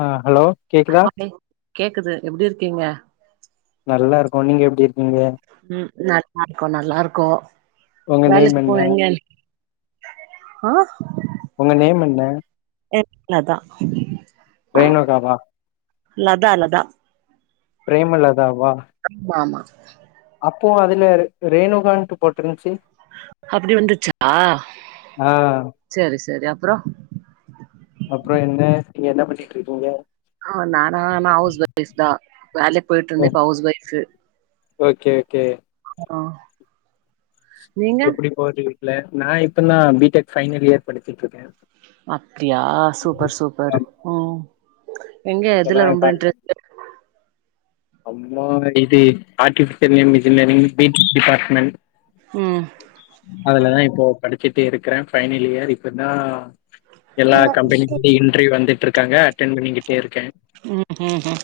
ஆ hello கேக்குதா அப்டிங் கேக்குது எப்டி இருக்கீங்க நல்லா இருக்கோ நீங்க எப்டி இருக்கீங்க ம் நல்லா இருக்கோ நல்லா இருக்கோ உங்க நேம் வேலக்கி என்ன போரிங்க ஆ உங்க நேம் என்ன எல் நதா ரேனுகா வா லதா லதா பிரேமலதாவா ஆமா ஆமா அப்போ அதுல ரேணுகாண்ட்டு போட்ருந்துச்சு அப்டி வந்துச்சா ஆ செரி செரி அப்றோ அப்றோ என்ன நீங்க என்ன பண்ணிட் இருக்கீங்க ஆ நானா நா ஹவுஸ் ஒய்ஸ்தா வேலைக் போய்ட்ருந்தே இப்ப ஹவுஸ் ஒய்ஃப்பு ஓகே ஒகே ஆ நீங்க எப்டி போது வீட்ல நா இப்ப தா பிடெக் ஃபைனல் இயர் படிச்சுட்ருக்க அப்டியா சூப்பர் சூப்பரு ம் எங்க இப்பதா எதுல ரொம்ப இன்ட்ரெ அம்மாடிது ஆர்ட்டிபிஷியல் இன்ஜினியரிங் பிடிஸ் டிபார்ட்மெண்ட் ம் அதுலதா இப்போ படிச்சுட்டே இருக்க பைனல் இயர் இப்ப தா எல்லா கம்பெனிலருந்து இன்டர்வியூ வந்துட்டு இருக்காங்க அட்டென் பண்ணிக்கிட்டே இருக்க ம் ஹு ஹ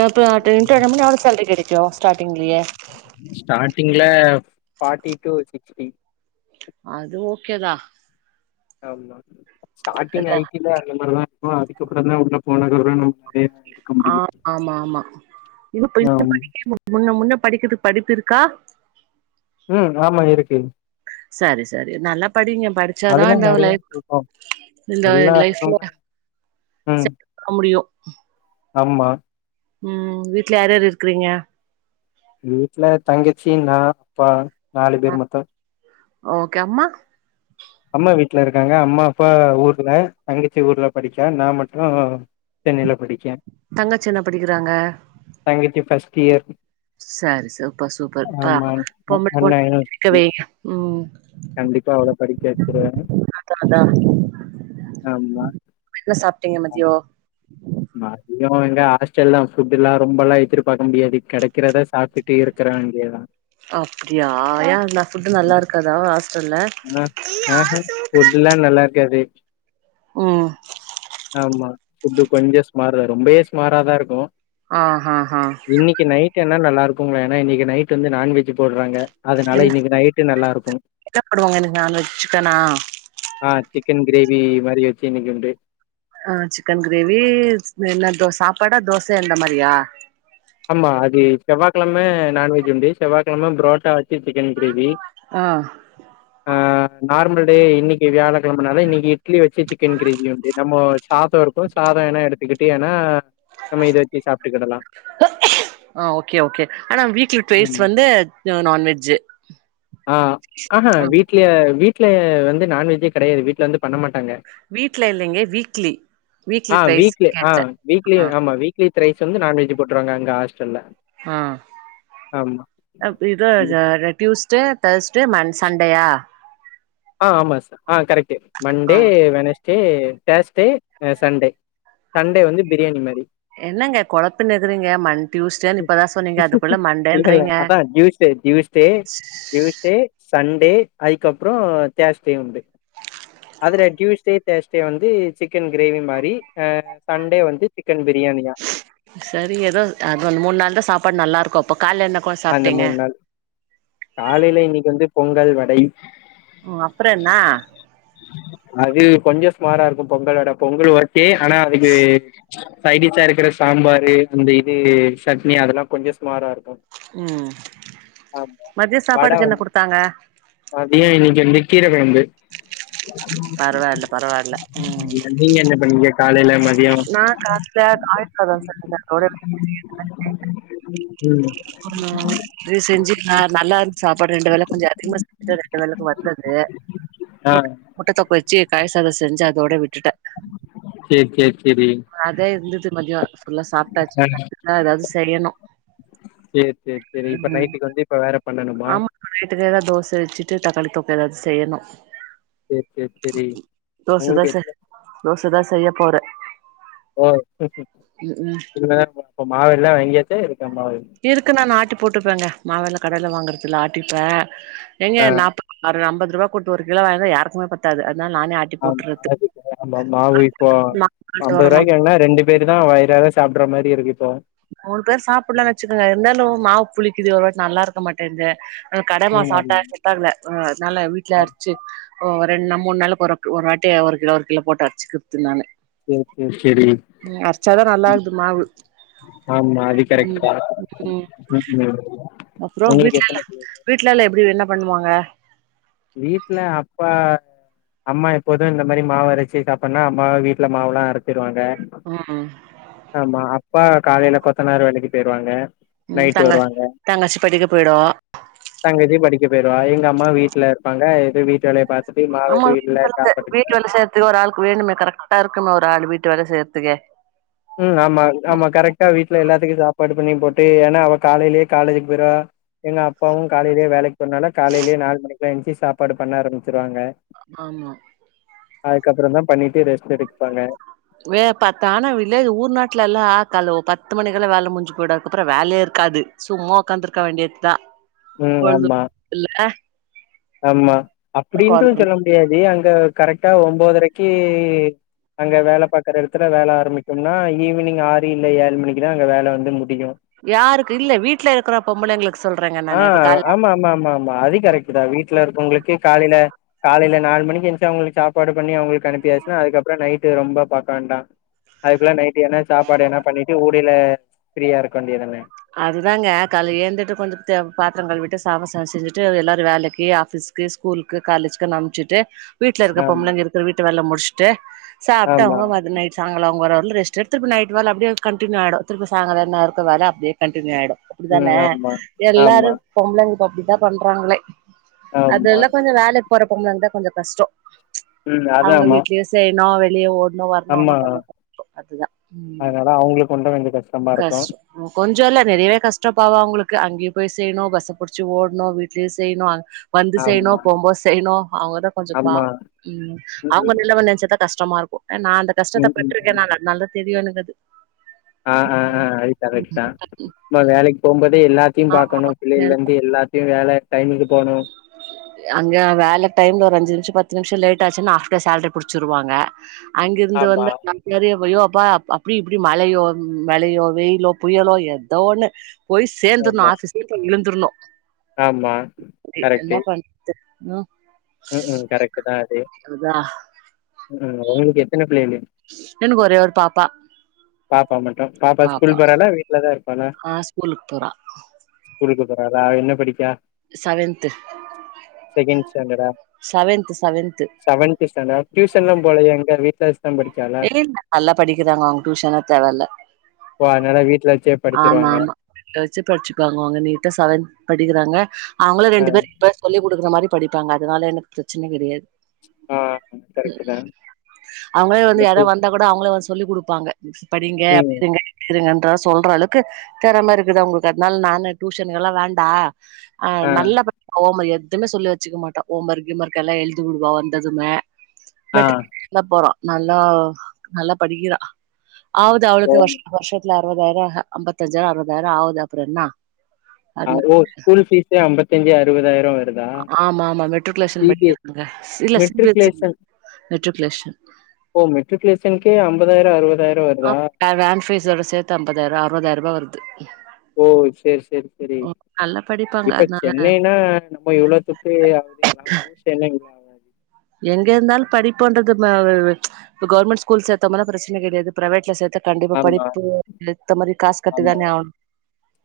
இப்போ டெண்டனம்னா எவ்ளோ சாலரி கெடைக்கு ஸ்டார்டிங்லயே ஸ்டார்டிங்ல ஃபார்ட்டி டு சிக்ஸ்டி அது ஓகேதா ஆமா ஸ்டார்ட்டிங் இல்ல ஐடி அந்த மாரிதா அதுக்கப்றதா உள்ள போனக்கப்ற நம்ம நெறைய எடுக்க ஆ முடியு ஆமா ஆமா இது போய்ட்டு ஆம் படிக்கணு முன்ன முன்ன படிக்கதுக்கு படிப்பிருக்கா ம் ஆமா இருக்கு சரி சரி நல்லா படிங்க படிச்சாதா அதுலா இந்த நெறைய லைஃப் இருக்கு இந்த எல்லா லைஃப்ல இடம்னா ம் செட் பண்ண முடியு ஆமா ம் வீட்ல யார் யார் இருக்குறீங்க வீட்ல தங்கச்சி நா அப்பா நாலு பேர் மொத்த ஓகே அம்மா அம்மா வீட்ல இருக்காங்க அம்மா அப்பா ஊர்ல தங்கச்சி ஊர்ல படிக்கா நா மட்டு சென்னைல படிக்க தங்கச்சி என்ன படிக்கிறாங்க தங்கச்சி ஃபர்ஸ்ட் இயர் சரி சூப்பர் சூப்பர் ஆ ஆமா பொம்பள அண்ணா பொண்ண படிக்க யூனிவர்சிட்டி வைங்க ம் கண்டிப்பா அவள பிரிச்சு எடுத்துருவாங்க அதா அதா ஆமா என்ன சாப்ட்டீங்க ஆ மதியோ மா புண்ணியவா எங்க ஹாஸ்டல்லா ஃபுட்டுல்லா ரொம்பல்லா எதிர்பாக்க முடியாது கெடைக்கிறத சாப்ட்டு டி இருக்கிறாய்ங்க அப்டியா ஏ அந்த ஃபுட்டு நல்லாருக்காதா ஹாஸ்டல்ல ம் அ ஹ ஃபுட்டுல்லா நல்லாருக்காது ம் ஆமா ஃபுட்டு கொஞ்சோ சுமார் தா ரொம்பவே சுமாராதா இருக்கு ஆ ஹ ஹ இன்னைக்கு நைட் வேணா நல்லாருக்குங்க ஏன்னா இன்னைக்கு நைட் வந்து நான்வெஜ்ஜு போடுறாங்க அதனால என்ன இன்னைக்கு நைட்டு நல்லாருக்கு என்ன பண்ணுவாங்க இன்னைக்கு நான்வெஜ் சிக்கனா ஆ சிக்கன் கிரேவி மாரி வெச்சு இன்னைக்கு உண்டு அ சிக்கன் கிரேவி என்ன தொ சாப்பாடா தோசையா இந்த மாரியா ஆமா அது செவ்வாக்கெழம நான்வெஜ் உண்டு செவ்வாகெழம புரோட்டா வெச்சு சிக்கன் கிரேவி அ ஆ நார்மல் டே இன்னைக்கு வியாழ கெழமனால இன்னைக்கு இட்லி வெச்சு சிக்கன் கிரேவி வந்து நம்ம சாத்த இரு க்கு சாத வேனா எடுத்துக்கிட்டு ஏன்னா நம்ம இத வெச்சு சாப்ட்டுக்கிடலா ஆ ஓகே ஓகே ஆனா வீக்ல ட்வைஸ் ஆமா வந்து நா நான்வஜ் ஆ ஆஹா வீட்ல வீ்ட்ல வந்து நான்வெஜ்ஜே கெடையாது வீட்ல வந்து பண்ண மாட்டாங்க வீட்ல இல்லைங்க வீக்லி ஆ ட்வைஸ் வீக்லி ஆ கேட்டே வீக்லி ஆ ஆமா வீக் வீக் த்ரைஸ் வந்து நான்வெஜ் போடுறுவாங்க அங்க ஹாஸ்டல்ல ஆ ஆமா அப்ப இதா ம். ஜா ட்யுஸ் டே தேர்ஸ்ட்டே மண் சண்டேயா ஆ ஆமா சு ஆ கரெக்ட் ஆ மண்டே வெனஸ் டே தேஸ்டே அ சண்டே சண்டே வந்து பிரியாணி மாரி என்னங்க கொழப்புனக்குறீங்க மண் டியூஸ்டேன்னு இப்பதா சொன்னீங்க அதுக்குள்ள மண்டேன்றீங்க யூஸ்டே டியூஸ்டே டியூஸ்டே சண்டே அதுக்கப்புறோ தேஸ்டே உண்டு அதுல டியூஸ்டே தேஸ்ட்டே வந்து சிக்கன் கிரேவி மாரி ஆ சண்டே வந்து சிக்கன் பிரியாணியா சரி ஏதோ அது வந்து மூணு நாள் தா சாப்பாடு நல்லா இருக்கு அப்ப கால்ல என்ன கொ அந்த சாப்ட்டீங்க மூண் நாள் காலையில இன்னைக்கு வந்து பொங்கல் வடை ம் அப்புற என்ன அது கொஞ்ச சுமாரா இருக்கு பொங்கல் வட பொங்கல் ஒகே ஆனா அதுக்கு சைடிஷா இருக்குற சாம்பாரு அந்த இது சட்னி அதெல்லா கொஞ்ச ஸுமாரா இருக்கு ம் மத்திய சாப்பாடுக்கு என்ன கொடுத்தாங்க மத்திய இன்னைக்கு வந்து கீர கொழம்பு பரவால்ல பரவால்ல ம் நீங்க நீங்க என்ன பண்ணிங்க காலையில ம நா கால்ல காலி சாதோ செஞ்சே [inaudible] வெச்சு ம் ஆமா அப்டி செஞ்சு ந நல்லா இருந் சாப்பாடு ரெண்டு வேல கொஞ்ச அதிகமா செஞ்சுட்ட ரெண்டு வேலைக்கு வந்தது ஆ முட்டத்தொக்கு வெச்சு கய சாதொ செஞ்சு அதோட விட்டுட்டே சேர் சேர் செரி அதே இருந்துது மதியொ ஃபுல்லா சாப்ட்டாச்சு க்குதா ஏதாவது செய்யணு செரி செரி செரி இப்ப ம் நைட்டுக்கு வந்து இப்ப வேற பண்ணணுமா ஆமா நைட்டுக்கு ஏதா தோச வெச்சுட்டு தக்காளி தொக்கு ஏதாவது செய்யணு சேரி சேரி சேரி தோச உங்களுக்கு தோச எத்தன தோசதா செய்ய போறே ஓ ம் ம் இனிமேதா அப்ப மாவெல்லா வாங்கியாச்சா இருக்கா மாவு இருக்கு நா நா ஆட்டி போட்டுப்பேங்க மாவெல்லா கடலையில வாங்கறதில்ல ஆட்டிப்பே எங்க ஆ நாப்ப ஒரு அம்பது ரூபா குடுத்து ஒரு கிலோ வாங்குனா யாருக்குமே சத்தாது அதுனால நானே ஆட் ஆமா அதுக்கு ஆமா மாவு இப்போ அம்பது ரூபாய்க்கு வாங்குனா ரெண்டு பேர் தா வயிறார சாப்டுற மாரி இருக்கு இப்போ மூணு பேர் சாப்பிட்லான் வச்சிக்கங்க இருந்தாலு மாவு புளிக்குது ஒருவாட்டி நல்லா இருக்க மாட்டேன்து நா கடமா ம் சாப்ட்டா ஆமா செட்டாகல ம் அதனால வீட்ல ஆமா அரச்சு ஒ ரெண் நா மூணு நாளுக்கு ஒரு ஒரு வாட்டி ஒரு கிலோ ஒரு கிலோ போட்டு அரச்சுக்குறது நானு சேரி சேரி சேரி ம் அரச்சா தா நல்லா ஆகுது மாவு ஆமா அது கரெக்ட் ம் தா ம் ம் அப்புறோ உங்களுக்கு வீட்டுல எத்தன பிள்ள வீட்டுலலா எப்டி என்ன பண்ணுவாங்க வீட்ல அப்பா அம்மா எப்போது இந்த மாரி மாவு அரச்சி சாப்பிட்னா அம்மா வீட்ல மாவுல்லா அரச்சிருவாங்க ம் ஆமா அப்பா காலைல கொத்தனார் வேலைக்கு பேருவாங்க ம் தங்க தங்கச்சி படிக்க போய்டு தங்கச்சி படிக்க பேடுவா எங்க அம்மா வீட்ல இருப்பாங்க எ வீட்டு வேலய பாத் து ஆமா மாவேது வீட்டு இல்ல வேல செ சாப்பாடுக்கு தா வீட்டு வேல அது செய்யறதுக்கு ஒரு ஆளுக்கு வேணுமே கரெக்டா இருக்குமே ஒரு ஆளு வீட்டு வேல செய்யர்த்துக்கு ம் ஆமா ஆமா கரெக்டா வீட்டுல எல்லாத்துக்கு சாப்பாடு பண்ணி போட்டு ஏனா அவ காலைலே காலேஜுக்கு போய்ரா எங்க அப்பாவு காலைலே வேலைக்கு போறனால காலைலே நாலு மணிக்குலா எந்துச்சி சாப்பாடு பண்ண ஆரம்பிச்சிருவாங்க ஆமா அதுக்கப்றந் தா பண்ணிட்டு ரெஸ்ட் எடுப்பாங்க வே பா தானா வில்லேஜ் ஊர் நாட்லல்லா கால்லே பத்து மணிக்குல்லா வேல முஞ்சு போய்டு அதுக்கு அப்புறோ வேலைய இருக்காது சும்மா உக்காந்துருக்க வேண்டியத்தா அ ஆமா இல்ல ஆமா அப்டின்டு சொல்ல முடியாது அங்க கரெக்டா ஒன்பதரைக்கி அங்க வேல பாக்ற எடத்துல வேல ஆரம்பிக்குன்னா ஈவினிங் ஆறு இல்ல ஏழு மணிக்குதா அங்க வேல வந்து முடியு யாருக்கு இல்ல வீட்ல இருக்ற பொம்பளைங்களுக்கு சொல்றேங்க ஆ நானு இப்ப கால ஆமா ஆமா ஆமா ஆமா அது கரெக்ட்டு தா வீட்ல இருக்கவங்களுக்கு காலைல காலையில நாலு மணிக்கு எந்துச்சு அவங்களுக்கு சாப் சாப்பாடு பண்ணி அவங்களுக்கு அனுப்பியாச்சுன்னா அதுக்கப்புறோ நைட்டு ரொம்ப பாக்காண்டா அதுக்குல்ல நைட்டு என்ன சாப்பாடு எதனா பண்ணிட்டு ஊடைல ஃப்ரீயா இருக்க வேண்டியதான அதுதாங்க கால்லே ஏழ்ந்துட்டு கொஞ்சத பாத்திரோ கழுவிட்டு சாப்ப ச செஞ்சிட்டு எல்லாரு வேலைக்கி ஆபீஸ் க்கி ஸ்கூலுக்கு காலேஜ்க்குனு அனுப்சுட்டு வீட்ல இருக்க ஆமா பொம்பளைங்க இருக்கிற வீட்டு வேலலா முடிச்சுட்டு சாப்ட்டு ஆமா அவங்க வ நைட் சாயங்கால ஒ ஒரு ல ரெஸ்ட் எடுத்துரு திருப்ப நைட் வேலை அப்டியே கன்டினியூ ஆய்டு திருப்ப சாயங்கால என்ன இருக்குண வேல அப்டியே கன்டினியூ ஆயிடு அப்டித்தான ம் ஆமா எல்லாரு ஆமா பொம்பளைங்க இப்ப அப்டித்தா பண்றாங்களே அது ஆமா எல்லா கொஞ்சோ வேலைக்கி போற பொம்பளைங்க தா கொஞ்சோ கஷ்டோ ம் அவங்க அதாம்மா வீட்லயு செய்ணு வெளிய ஓ இன்னு வரணு என்ன ஆமா பன்றது அதுதா ம் அதனால அவங்களுக்கு ஒன்னும் கொஞ்சம் கஷ்டமா இருக்கும் கஷ்டமோ கொஞ்சோ இல்ல நெறையவே கஷ்டோ பாவோ அவங்களுக்கு அங்கேயு போய் செய்யணு பஸ்ச புடிச்சு ஓட்ணு வீட்லயு செய்ணு வந்து செய்ணு ஆமா போம்போ செய்ணு அவங்கதா கொஞ்சோ ஆமா பாவோ ம் அவங்க நெலம நெனச்சா தா கஷ்டமா இருக்கு நா அந்த கஷ்டத்த ம் ம் பட்ருக்க ம் நானு அதுனால தா தெரியு எனக்கது ஆ ஆ ஆ அது கரெக்ட் தா நம்ம வேலக்கி போம்போதே எல்லாத்தையு ஆமா பாக்கணு பிள்ளைல இருந்து எல்லாத்த இங்கயு வேல டைமுக்கு போனு அங்க வேல டைம்ல ஒரு அஞ்சு நிமிஷோ பத்து நிமிஷோ லேட் ஆச்சுன்னா ஆப் டே சாலரி புடிச்சுருவாங்க அங்கிருந்து ஆமா வந்தன்னா சரியோ பொய்யோ அப்பா அப்டி இப்டி மழையோ மலையோ வெயிலோ புயலோ எதோ ஒண்ணு போய் சேந்துர்ணு ஆமா, ஆபீஸ்ல போய் விழுந்தரணு ஆமா விதி என்ன கரெக்ட்டு. பண்றது ம் ம் ம் கரெக்ட் தா அது அதா ம் ம் உங்களுக்கு எத்தன பிள்ளெலு எனக்கு ஒரே ஒரு பாப்பா பாப்பா மட்டும் பாப்பா ஸ்கூல் போறளா வீட்டுலதா இருப்பாளா ஆ ஸ்கூலுக்கு போறா ஸ்கூலுக்கு போறாளா என்ன படிக்கா செவன்த் செகண்ட் ஸ்டேண்டடா செவன்த் செவன்த் செவன்த்ஸ்டாண்டடு டியூஷன்லா போலயா எங்க வீட்ல வச்சு தா படி இல்ல இல்ல நல்லா படிக்கிறாங்க அவுங்க டியூஷன்லா தேவல்ல ஓ அதனால வீட்டுல வச்சே ஆமா படிச்சுருவாங்க. ஆமா வச்சு படிச்சுக் வாங்க அவுங்க நீட்டா செவன்த் படிக்றாங்க அவுங்களே ஆ, ரெண்டு பேர் ப்ப சொல்லிக்குடுக்குற மாரி படிப்பாங்க அதனால எனக்கு பிரச்சன கெடையாது ஆ. கரெக்ட்டு தான். அவுங்களே இல்ல வந்து யாரது வந்தா டியூஷன் கூட அவுங்களே வந்து சொல்லி் குடுப்பாங்க படிங்க ம். அப்டி இருங்க இப்டி இருங்க என்ற சொல்ற அளவுக்கு தெறம இருக்குது அவங்கட்ட அதனால நானு டியூஷன் எல்லா வேண்டா ஆ நல்லா ப ஓ எதுவுமே சொல்ல வச்சிக்க மாட்டோ ஓமர்க் இ மர்க் எல்லா எழுதி விடுவா வந்ததுமே ஆ. பெட் நல்லா போறா நல்லா நல்லா படிக்கிறா ஆவது ஓ! ஆவளுக்கு வருஷ் வருஷத்துல அறுவதாயிரம் அம்பத்தஞ்சாயிரம் அறுபதாயரம் ஆகுது அப்றம் என்னா ஆ ஓ ஸ்கூல்பீஸ்ஸே அம்பத்தஞ்சு அறுவதாயிரம் வரு ஆமா ஆமா மெட்ருக்குலேஷன் படிக்கிறாங்க இல்ல சி பி எஸ் சி இல்ல மெட்ருக்குலேஷன் ஒ மெட்ரிகுலேஷனுகே அம்பதாயர அறுவதாயிர வருதா ஆ வேன் ஃபீஸோட சேத்து அம்பதாயரூபா அறுவதாயரூபா வருது ஓ செரி செரி செரி நல்லா படிப்பாங்க இப்ப அதனால சென்னைனா ஓ இவ்ளத்துக்கு ஆகுதுங்களா ஊர் சென்னைங்களா எங்க இருந்தால படிப்புன்றது ஆ கவர்மெண்ட் ஸ்கூல் சேத்தம்ன்னா பிரச்சன கெடையாது பிரைவேட்ல சேத்தா கண்டிப்பா ஆமா படிப்பு ஏத்த மாரி காஸ் கட்டி ஆமா தானே ஆன்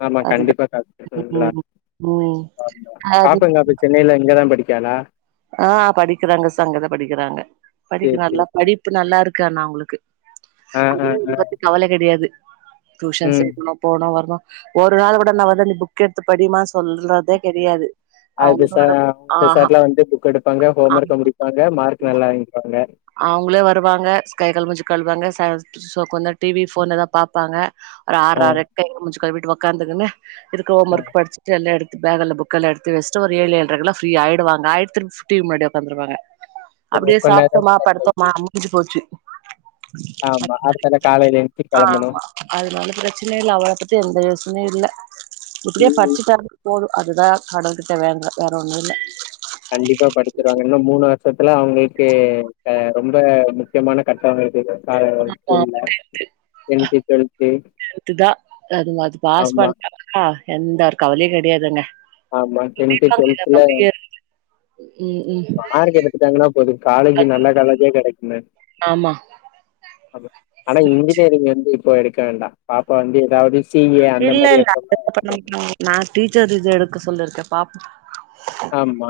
ஆமா கண்டிப்பா காஸ் கட்டிதா ம் ம் அது பாப்பா சென்னையில எங்கதா படி கேளா ஆ படிக்கிறாங்க அங்கதா படிக்கிறாங்க படிக்க சேரி நல்லா சேரி படிப்பு நல்லா இருக்கு ஆனா அவுங்களுக்கு ஆ ஆ பொதுவா ஆ இத பத்தி கவல கெடையாது டியூஷன் ம் சேக்கணும் போனோ வருணோ ஒரு நாள் கூட நா வந்து நீ புக் எடுத்து படிமா சொல்றதே கெடையாது அது அவங்களு ச வரு ஆஹா சார்லா வந்து புக் எடுப்பாங்க அ ஹோமருக்கு முடிப்பாங்க மார்க் நல்லா எடுப்பாங்க அவங்களே வருவாங்க ஸ்கை கால் மூஞ்சி கழுவாங்க கொஞ்ச நேரோ டி வி ஃபோனு ஏதா பாப்பாங்க ஆற ஆ ஆறரைக்கு முஞ்சு கழுவிட்டு உக்காந்துகுணு இதுக்கு ஆ ஹோமர்க் படிச்சிட்டு எல்லா எடுத்து பேகெல்லா போ புக்கல்லா எடுத்து வெச்சிட்டு ஒரு ஏழு ஏழரைல குள்ள ஃப்ரீய ஆயிடுவாங்க ஆயிட்டு திருப்பி டி வி முன்னாடி உக்காந்துருவாங்க ஓ அப்டியே கொஞ்ச நேர சாப்புட்டோமா ரிலாக்ஸ் ஆயிட்டு படுத்தோமா முடிஞ்சி போச்சி ஆமா அடுத்தால காலைல எழுச்சி ஆ கெளம்பனோ அதனால பிரச்சனை இல்ல அவள பத்தி எந்த யோசனையே இல்ல எப்டியே ம் ம் பச்சிட்டாலே போதும் அதுதா கடவுள் கிட்ட வேண்றே வேற ஒன்னும் இல்ல கண்டிப்பா படிச்சிருவாங்க இன்னு மூணு வருஷத்துல அவங்களுக்கு ஆ ரொம்ப முக்கியமான கட்ட இருக்கு கார்ல ஸ்கூல்ல டென்த் டுவெல்த் அதுதா அது மாறி பாஸ் ஆமா பண்டா ஆஹ எந்த கவலையே கெடையாதுங்க ஆமா டென்து டோல்த்துல நம்பிக்க ம் ம் மார்க் எடுத்துட்டாங்கனா போது காலேஜ் நல்லா காலேஜ கெடைக்குமே ஆமா ஆனா இன்ஜினியரிங் வந்து இப்ப எடுக்க வேண்டா பாப்பா வந்து ஏதாவது சிஏ அந்த இல்ல மாரி இல்ல எடுத்தோம்னா எடுக்கணும். [unintelligible] நா டீச்சர் இது எடுக்க சொல்லியிருக்கே பா ஆமா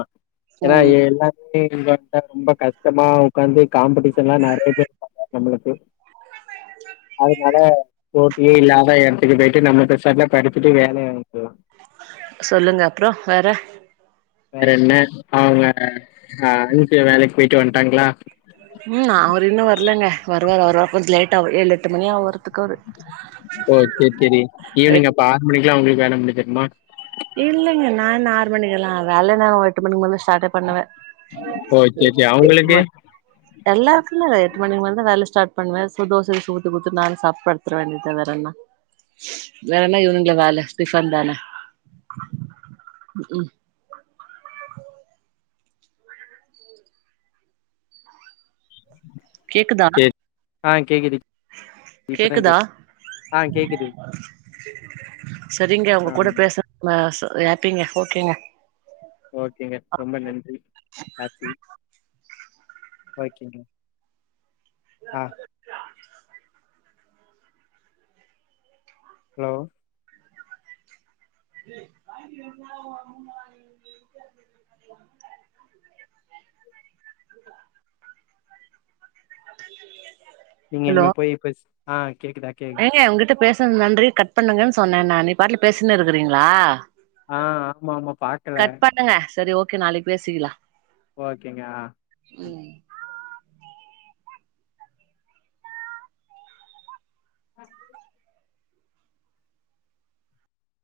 ஏனா இல்ல நீங்க வந்து ரொம்ப கஷ்டமா உக்காந்து காம்பெடிஷலா நெறைய பேர் நம்மளுக்கு அதுனால போட்டியே இல்லாத எடத்துக்கு போய்ட்டு நம்ம பெசாட்ல படித்துட்டு வேல [unintelligible] சொல்லுங்க அப்பறோ வேற வேற என்ன அவுங்க அஞ்சு வேலயிக்கு போயிட்டு வண்டாங்களா ம் அவுரு இன்னு வரலங்க வருவார் வருவ கொஞ்சோ லேட்டா ஆவு ஏழு எட்டு மணி ஆவு வருத்துக்கு அவுரு ஓ செரி செரி ஈவினிங் அப்ப ஆறு மணிக்கெல்லா உங்களுக்கு வேல முடிச்சுருமா இல்லேங்க நா ஆறு மணிக்கெல்லா வேலை நா எட்டு மணிக்கு மேல ஸ்டார்ட்டே பண்ணுவே ஓ ஓகே ஓகே எட்டு அவங்களுக்கு ம எல்லாருக்குமே எட்டு மணிக்கு மேலதா வேலா ஸார்ட் பண்ணுவே சு தேச ஊத்தி கொடுத்து நானு சாப்டு படுத்துருவே நீட்டா வேற என்ன வேறனா இவனுங்க வேலா டிபன் தானா ம் கேக்குதா கேக் ஆஹ கேக்குது இப்பத கே கேக்குதா ஆஹ கேக்குது செரிங்க உங்க கூட ஆமா பேச ஆ ஹாப்பிங்க ஓகேங்க ஓகேங்க ரொம்ப நன்றி ஹாப்பி ஓகேங்க ஆ ஹலோ [unintelligible] நீங்க ஹலோ இனிமே போய் பேசு ஆ கேக்குது ஏங்க உங்க கிட்ட பேசது நன்றி கட் பண்ணுங்கனு சொன்னே நானு நீ பாட்ல பேசினே இருக்குறீங்களா ஆ ஆமா ஆமா பாக்கல கட் பண்ணுங்க செரி ஓகே நாளைக்கு பேசிக்கலா ஓகேங்க அ ம் ஆ அது